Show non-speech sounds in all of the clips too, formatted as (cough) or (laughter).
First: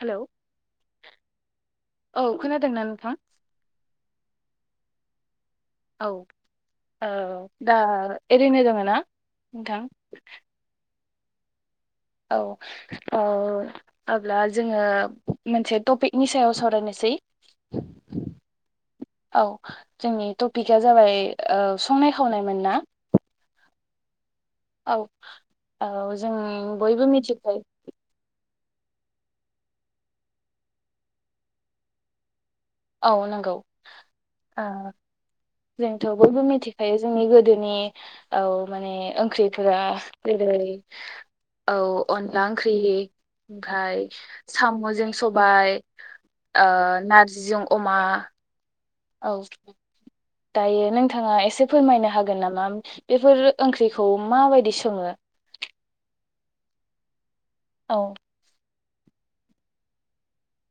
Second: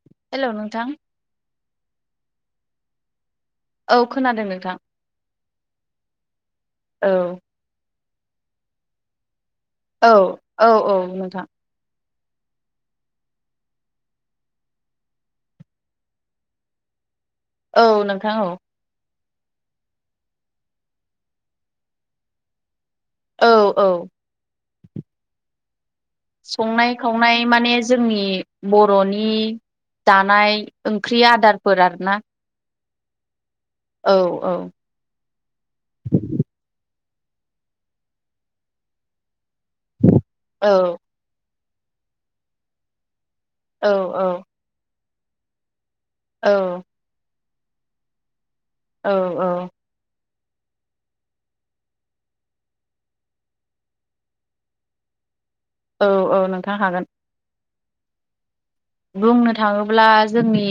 Hello hello नोंथां औ खोनादोंना नोंथां? औ खोनादों नोंथां। औ ओ औ दा ओरैनो दङ ना? नोंथां औ औ औ नोंथां। औ औ अब्ला जोङो मोनसे टपिकनि सायाव सावरायनोसै। औ नोंथां औ। औ जोंनि टपिकआ जाबाय संनाय खावनायमोनना? औ औ औ। औ जों संनाय बयबो खावनाय मिथिखायो माने जोंनि बर'नि जानाय ओंख्रि आदारफोर आरोना। औ नंगौ औ ओ जोंथ' बयबो मिथि खायो जोंनि गोदोनि औ माने ओंख्रिफोरा जेरै औ औ अ'नला ओंख्रि औ ओमफाय औ साम'जों सबाय ओ नारजिजों अमा। औ औ। दायो नोंथाङा एसे फोरमायनो हागोन नामा बेफोर ओंख्रिखौ माबायदि सङो? औ औ नोंथां हागोन। औ। बुंनो थाङोब्ला जोंनि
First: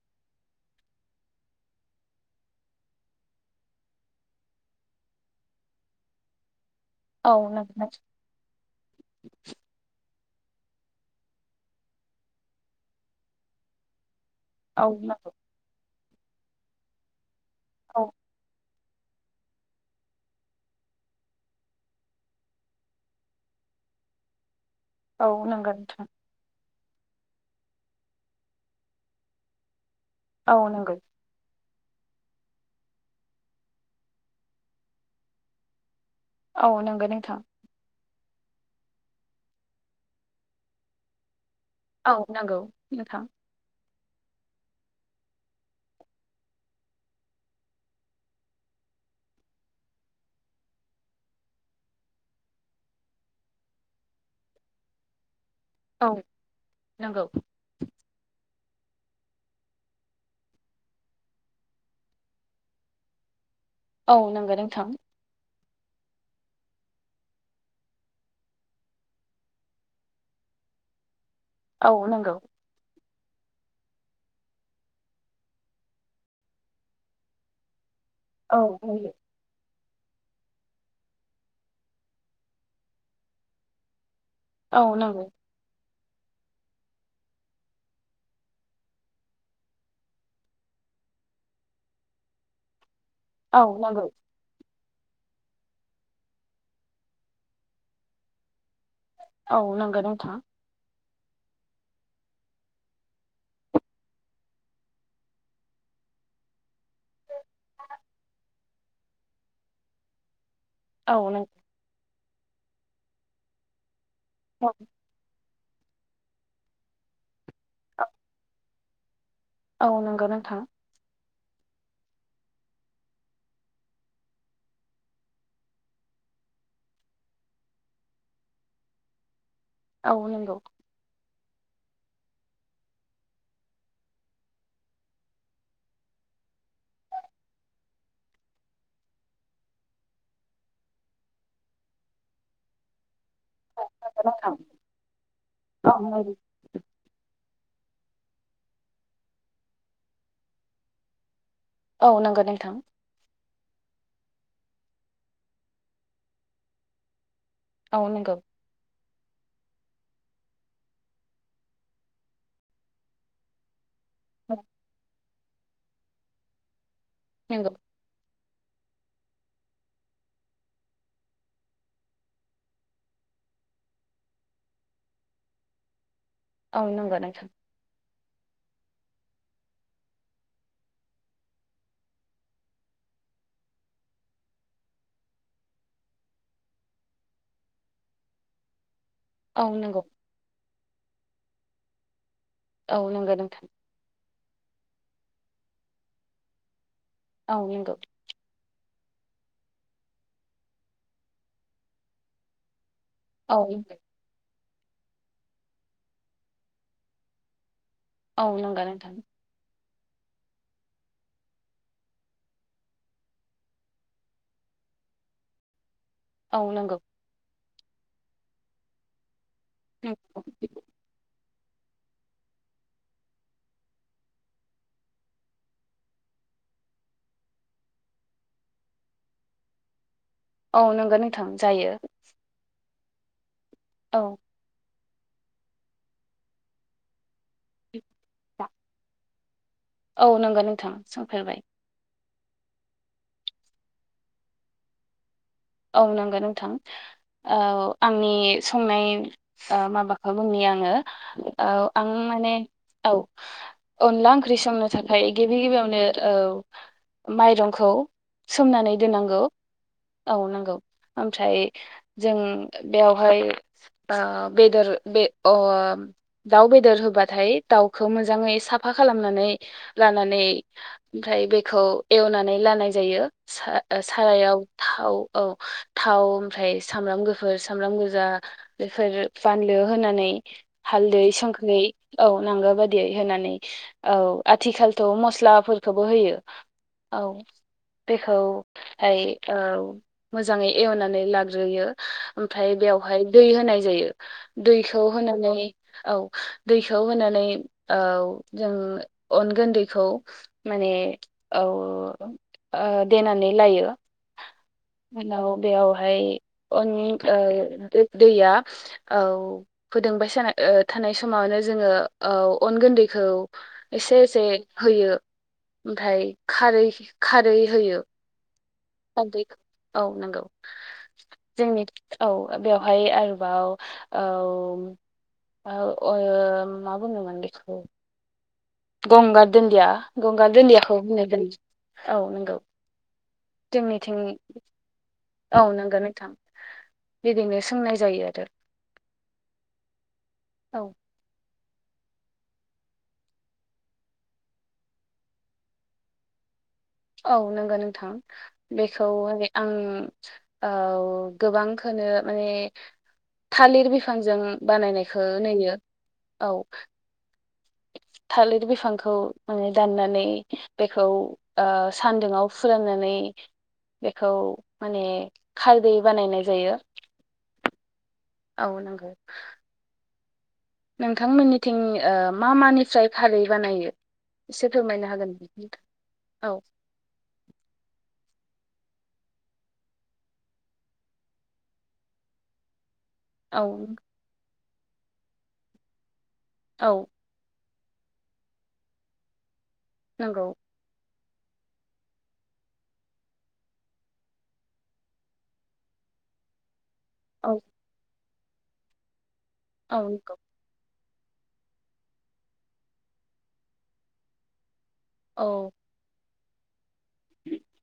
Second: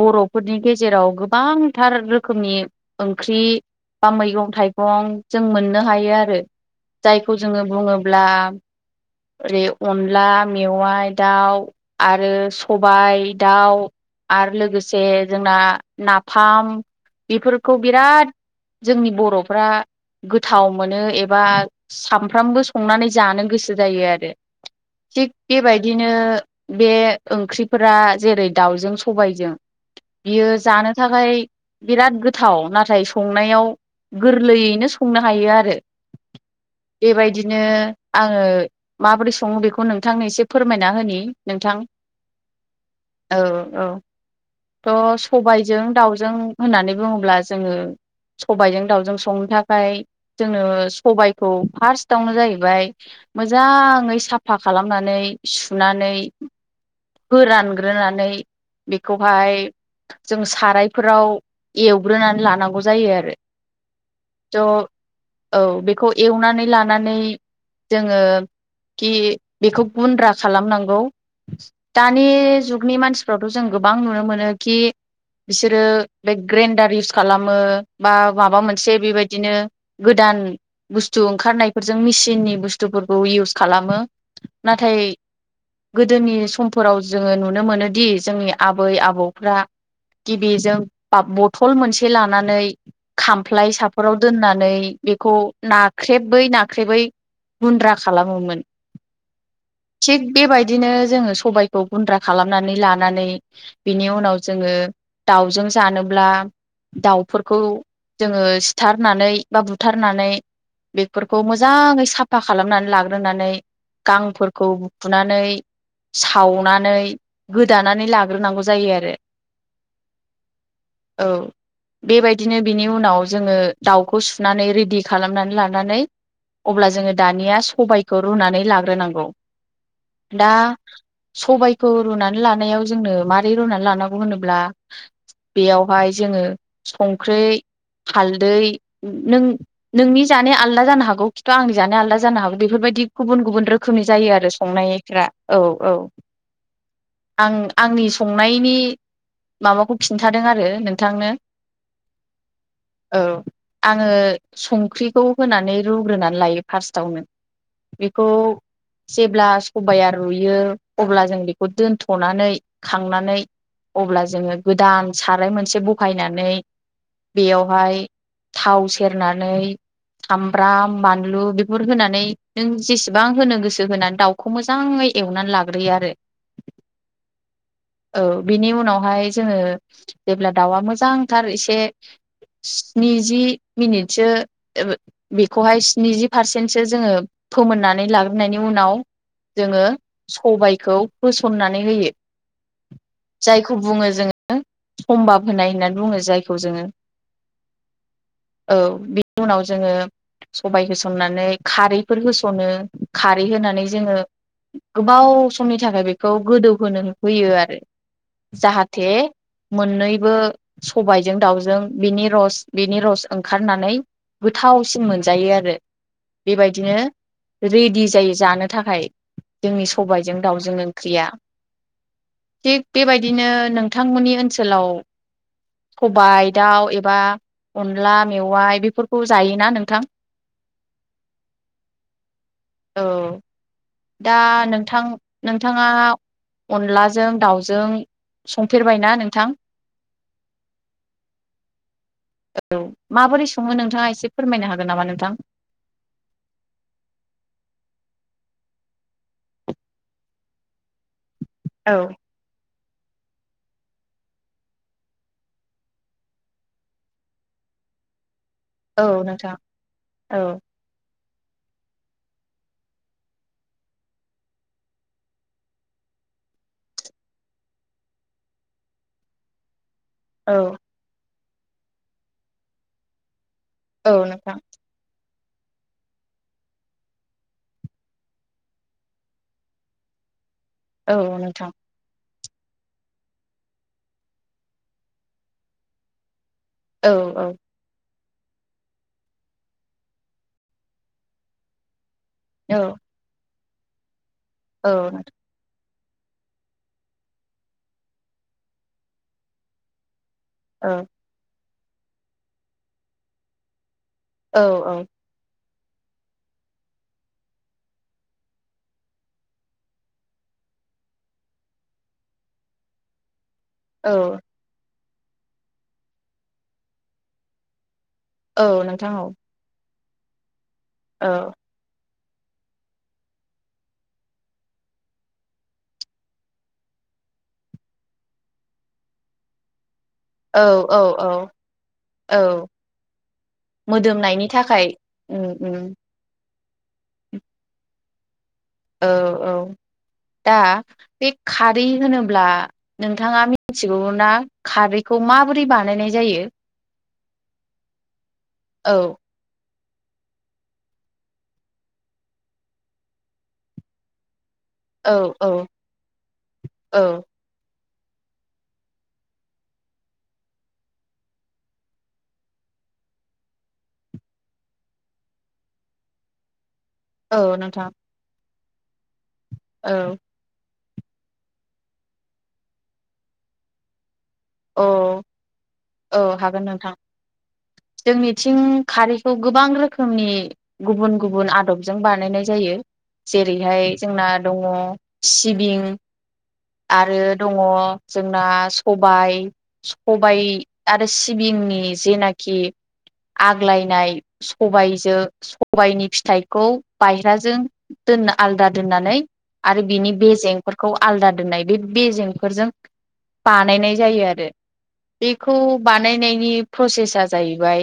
बर'फोरनि गेजेराव गोबांथार रोखोमनि ओंख्रि बा मैगं थाइगं जों मोननो हायो आरो। औ जायखौ जोङो नोंथां बुङोब्ला ओरै अ'न ला मेवाइ दाउ आरो सबाय दाउ। आरो औ लोगोसे नंगौ जोंना नाफाम बेफोरखौ औ बिराद जोंनि बर'फ्रा गोथाव मोनो एबा सामफ्रामबो संनानै जानो गोसो जायो आरो। थिग औ नंगौ नोंथां बेबायदिनो बे ओंख्रिफोरा जेरै दाउजों सबायजों बियो औ जानो नंगौ थाखाय बिराद गोथाव नाथाय संनायाव गोरलैयैनो संनो हायो आरो। औ नंगौ नोंथां बेबायदिनो आङो माबोरै सङो बेखौ नोंथांनो एसे फोरमायना होनि नोंथां। औ नंगौ नोंथां। त' सबायजों दाउजों होननानै बुङोब्ला जोङो सबायजों दाउजों संनो थाखाय जोङो सबायखौ फार्स्टआवनो जाहैबाय मोजाङै साफा खालामनानै औ सुनानै नंगौ फोरानग्रोनानै बेखौहाय जों सारायफोराव एवग्रोनानै लानांगौ जायो आरो। औ नंगौ थ' नोंथां। औ बेखौ एवनानै लानानै जोङो खि बेखौ गुन्द्रा खालामनांगौ। औ दानि नंगौ जुगनि मानसि फोराथ' जों गोबां नुनो मोनो खि बिसोरो बे ग्रेन्डार इउस खालामो बा औ माबा मोनसे बेबायदिनो गोदान बुस्थु ओंखारनायफोरजों मेसिननि बुस्थुफोरखौ इउस खालामो। औ नाथाय नांगौ। गोदोनि समफोराव जोङो नुनो मोनोदि जोंनि आबै आबौफ्रा गिबिजों बा बथल मोनसे लानानै औ खामफ्लाय नंगौ औ नंगौ साफोराव दोननानै बेखौ नाख्रेबै नाख्रेबै गुन्द्रा खालामोमोन। औ नंगौ थिग नोंथां बेबायदिनो जोङो सबाय खौ गुन्द्रा खालामनानै लानानै बिनि उनाव जोङो। दाउजों जानोब्ला दाउफोरखौ जोङो सिथारनानै बा बुथारनानै औ बेफोरखौ नों मोजाङै साफा खालामनानै लाग्रोनानै गांफोरखौ बुफुनानै सावनानै गोदानानै लाग्रोनांगौ जायो आरो। औ नंगौ नोंथां। औ बेबायदिनो बिनि उनाव जोङो दाउखौ सुनानै रेडि खालामनानै लानानै अब्ला जोङो दानिया सबायखौ रुनानै लाग्रोनांगौ औ दा नंगौ सबायाइखौ रुनानै लानायाव जोंनो माबोरै रुनानै लानांगौ होनोब्ला बेयावहाय जोङो संख्रै हालदै नों नोंनि जानाया आलदा जानो हागौ खिन्थु आंनि जानाया आलादा जानो हागौ बेफोरबायदि गुबुन गुबुन रोखोमनि जायो आरो नोंथां संनायफ्रा औ-औ औ नंगौ आं आंनि संनायनि माबाखौ खिन्थादों आरो नोंथांनो। औ नोंगो नोंथां। औ आङो संख्रिखौ होनानै रुग्रोनानै लायो फार्स्टावनो औ बेखौ नंगौ जेब्ला सबाइया रुयो अब्ला जों बेखौ दोनथनानै खांनानै अब्ला जोङो गोदान साराय मोनसे बखायनानै नंगौ बेयावहाय थाव सेरनानै सामब्राम बानलु बेफोर होनानै नों जेसेबां होनो गोसो होनानै दाउखौ मोजाङै एवनानै लाग्रोयो आरो। औ नोंगो नोंथां। औ बिनि उनावहाय जोङो जेब्ला दाउआ मोजांथार एसे स्निजि मिनिटसो बेखौहाय स्निजि पारसेन्टसो जोङो फोमोननानै लाग्रोनायनि उनाव औ जोङो नंगौ। सबायखौ होसननानै होयो। औ नोंगो नोंथां। सम्भाब होनाय होननानै बुङो जायखौ जोङो। औ नोंगौ। औ बिनि उनाव जोङो सबाय होसननानै खारैफोर होसनो। खारै औ होनानै जोङो गोबाव समनि थाखाय बेखौ गोदौहोनो होयो आरो। औ नंगो जाहाथे नोंथां मोननैबो सबायजों दाउजों बिनि रस बिनि रस ओंखारनानै गोथावसिन मोनजायो आरो औ बेबायदिनो नंगौ रेडि जायो जानो थाखाय जोंनि सबायजों दाउजों ओंख्रिया थिग बेबायदिनो नोंथांमोननि ओनसोलाव सबाय दाउ एबा अनला मेवाय बेफोरखौ जायोना नोंथां? औ नंगौ नोंथां जायो औ औ दा नोंथां नोंथाङा अनलाजों दाउजों संफेरबायना नोंथां? औ नंगौ नोंथां संफेरबाय औ माबोरै सङो नोंथाङा एसे फोरमायनो हागोन नामा नोंथां? औ नंगौ नोंथां औ आंनि संनाय ओ माबाखौ बुंनि आङो औ आं माने औ अनला ओंख्रि संनो थाखाय गिबि गिबियावनो औ माइरंखौ सोमनानै औ दोनांगौ नोंथां औ नांगौ ओमफ्राय जों बेवहाय ओ बेदर बे अ दाउ बेदर होबाथाय दाउखौ मोजाङै साफा खालामनानै लानानै औ ओमफ्राय बेखौ एवनानै लानाय जायो औ नोंथां सा-सारायाव थाव औ थाव ओमफ्राय सामब्राम गुफुर सामब्राम गोजा बेफोर बानलु होनानै औ हालदै नोंथां संख्रै औ नांगौ बादियै होनानै औ आथिखालथ' मस्लाफोरखौबो होयो औ औ बेखौ हाय औ मोजाङै एवनानै लाग्रोयो ओमफ्राय औ बेवहाय दै होनाय जायो औ दैखौ नोंथां होनानै औ दैखौ होनानै औ जों अनगोन गन्दैखौ माने औ औ ओ देनानै लायो औ औ उनाव बेयावहाय अन ओ दैया औ फोदुंबाय साना ओ थानाय समावनो जोङो औ अन गुन्दैखौ एसे औ एसे होयो ओमफ्राय खारै खारै होयो औ नोंथां औ हालदैखौ औ नंगौ औ जोंनि औ बेवहाय आरोबाव औ औ ओ मा बुंङोमोन बेखौ गंगार दुन्दिया गंगार औ औ दुन्दियाखौ होनोय औ जायो। औ नंगौ जोंनिथिं मोदोमनायनि थाखाय उम औ उम नंगो नोंथां बिदिनो सोंनाय जायो आरो ओ औ दा औ बे खारै होनोब्ला नोंथाङा मिथिगौ ना खारैखौ माबोरै बानायनाय जायो? औ नंगो नोंथां बेखौ औ रै आं औ गोबांखोनो माने थालिर बिफांजों औ बानायनायखौ औ नुयो औ औ (inaudible) थालिर बिफांखौ माने दाननानै बेखौ ओ सान्दुंआव फुराननानै बेखौ माने खारदै बानायनाय जायो औ नोंथां औ नंगो औ नोंथांमोननिथिं ओ मा मानिफ्राय खारै बानायो? एसे अ फोरमायनो हागोन नोंथां? औ हागोन नोंथां जोंनि थिं खारैखौ गोबां रोखोमनि गुबुन गुबुन आदबजों बानायनाय जायो। औ जेरैहाय जोंना दङ सिबिं औ आरो दङ जोंना सबाय, सबाय नंगौ आरो सि बिंनि जेनाखि आग्लायनाय सबायजो सबाइनि फिथाइखौ औ बायह्राजों दोनना आलादा दोननानै आरो औ बिनि नंगौ बेेजेंफोरखौ आलादा दोननाय बे बेेजेंफोरजों बानायनाय जायो आरो। औ बेखौ बानायनायनि प्रसेसा जाहैबाय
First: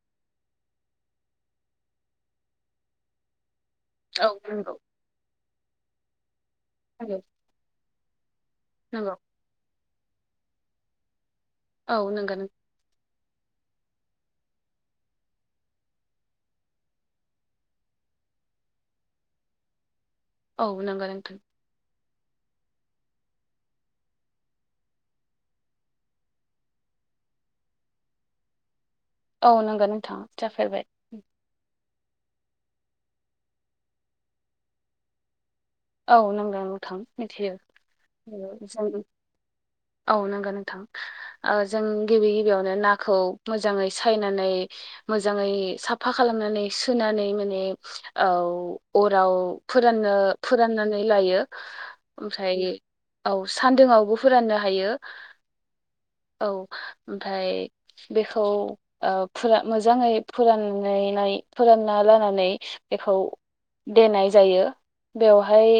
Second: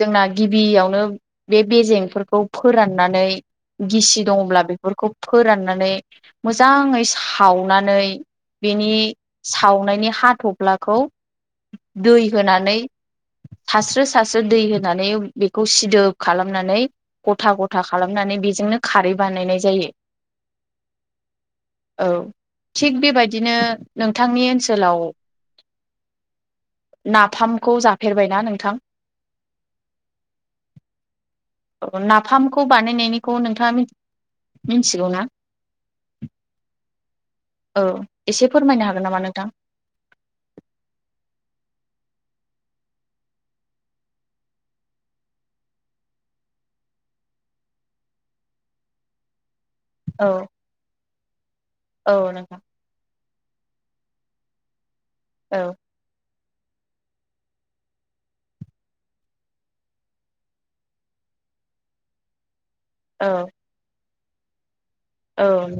जोंना गिबियावनो बे बेेजेंफोरखौ फोराननानै गिसि औ दङब्ला नंगौ बेफोरखौ फोराननानै मोजाङै नंगौ सावनानै बेनि नंगौ सावनायनि हाथ'फ्लाखौ औ दै नंगौ नों होनानै सास्रो-सास्रो दै होनानै बेखौ सिदोब खालामनानै गथा-गथा खालामनानै बेजोंनो खारै बानायनाय जायो। औ नंगौ नोंथां औ थिग बेबायदिनो नोंथांनि ओनसोलाव नाफामखौ जाफेरबायना नोंथां? औ नंगौ नोंथां जाफेरबाय औ नाफामखौ बानायनायनिखौ नोंथाङा मिथि मिथिगौ ना औ नोंगौ नोंथां मिथियो औ एसे फोरमायनो जों हागोन नामा नोंथां औ नंगौ नोंथां ओ जों गिबि गिबियावनो नाखौ मोजाङै सायनानै, मोजाङै साफा खालामनानै सुनानै नानै माने औ अराव फोराननो औ फोराननानै लायो, औ ओमफ्राय नोंथां औ सान्दुंङावबो फोराननो हायो औ औ ओमफ्राय बेखौ ओ मोजाङै फुरानानै फोरानना लानानै बेखौ औ देनाय जायो, औ बेवहाय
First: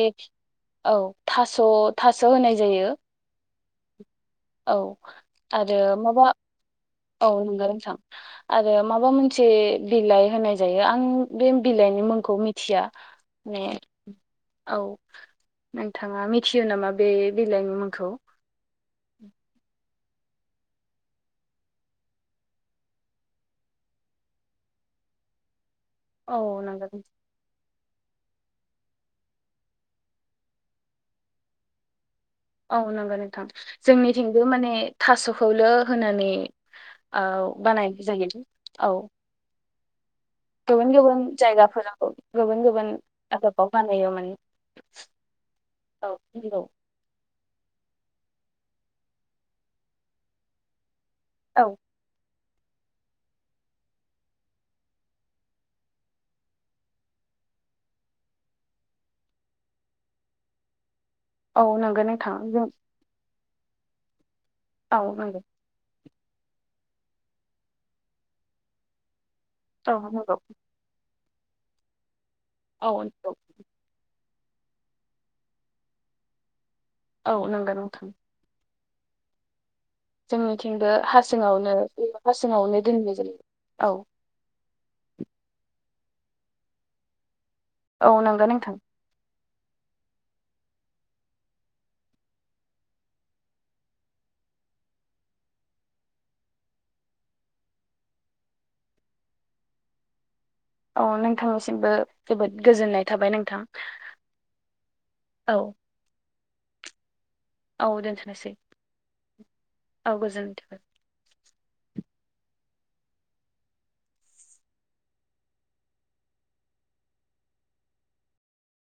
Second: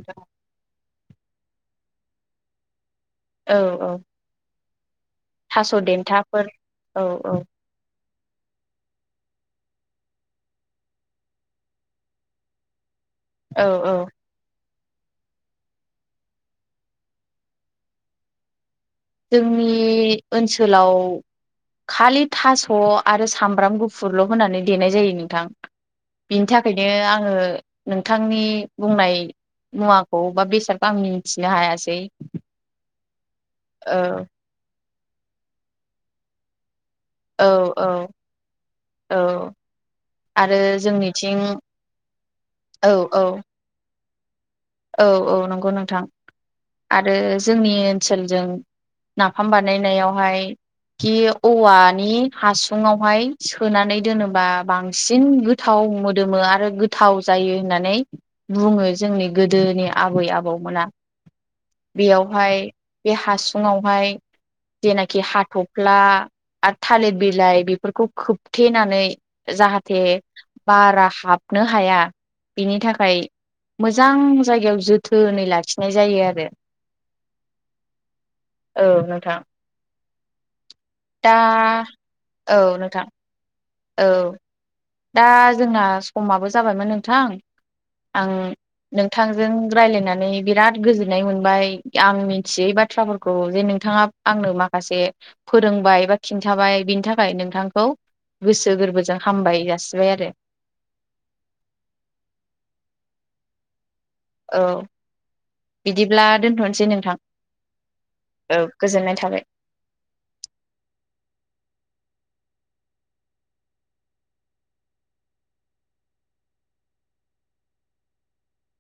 औ थास' थास' होनाय जायो, औ औ औ थास' आरो माबा देन्थाफोर औ नंगौ नोंथां आरो माबा मोनसे बिलाइ होनाय जायो, आं बे बिलाइनि मुंखौ मिथिया औ औ (inaudible) औ नोंथाङा मिथियो नामा बे बिलाइनि मुंखौ? जोंनि ओनसोलाव खालि थास' आरो सामब्राम गुफुरल' होनानै देनाय जायो नोंथां। औ बिनि नंगौ थाखायनो आङो नोंथांनि बुंनाय मुवाखौ बा बेसादखौ आं मिथिनो हायासै। औ नंगौ नोंथां औ जोंनिथिंबो माने थास'खौल' होनानै औ बानायनाय जायो औ आरो गुबुन-गुबुन जोंनिथिं जायगाफोराव औ गुबुन-गुबुन औ आदबाव बानायो माने औ औ नंगौ नोंथां औ नंगौ आरो जोंनि ओनसोलजों नाफाम बानायनायावहाय खि औ औवानि हासुुंआवहाय सोनानै दोनोबा बांसिन गोथाव मोदोमो आरो गोथाव जायो जायो होननानै बुङो जोंनि गोदोनि आबै आबौमोना औ नंगौ नोंथां बेयावहाय जों बे हासुुंआवहाय औ जेनाखि नंगौ हाथ'फ्ला आरो थालिर बिलाइ बेफोरखौ खोबथेनानै औ जाहाथे नंगौ बारा हाबनो हाया बिनि औ थाखाय नंगौ मोजां जायगायाव जोथोनै लाखिनाय जायो आरो। औ नांगोन नोंथां। औ नोंथां। जोंनिथिंबो दा हासिङावनो औ हासिङावनो नोंथां दोनबाय जायो। औ दा जोंना समाबो जाबायमोन नोंथां। औ आं नंगौ नोंथां जों रायज्लायनानै बिराद गोजोन्नाय मोनबाय आं मिथियै बाथ्राफोरखौ जे नोंथाङां आंनो माखासे फोरोंबाय बा खिन्थाबाय बिनि थाखाय नोंथांखौ गोसो गोरबोजों हामबाय जासिबाय आरो। औ नोंथांनिसिमबो जोबोद गोजोननाय थाबाय नोंथां। औ औ बिदिब्ला दोनथ'नोसै नोंथां। औ दोनथ'नोसै औ गोजोननाय थाबाय औ गोजोन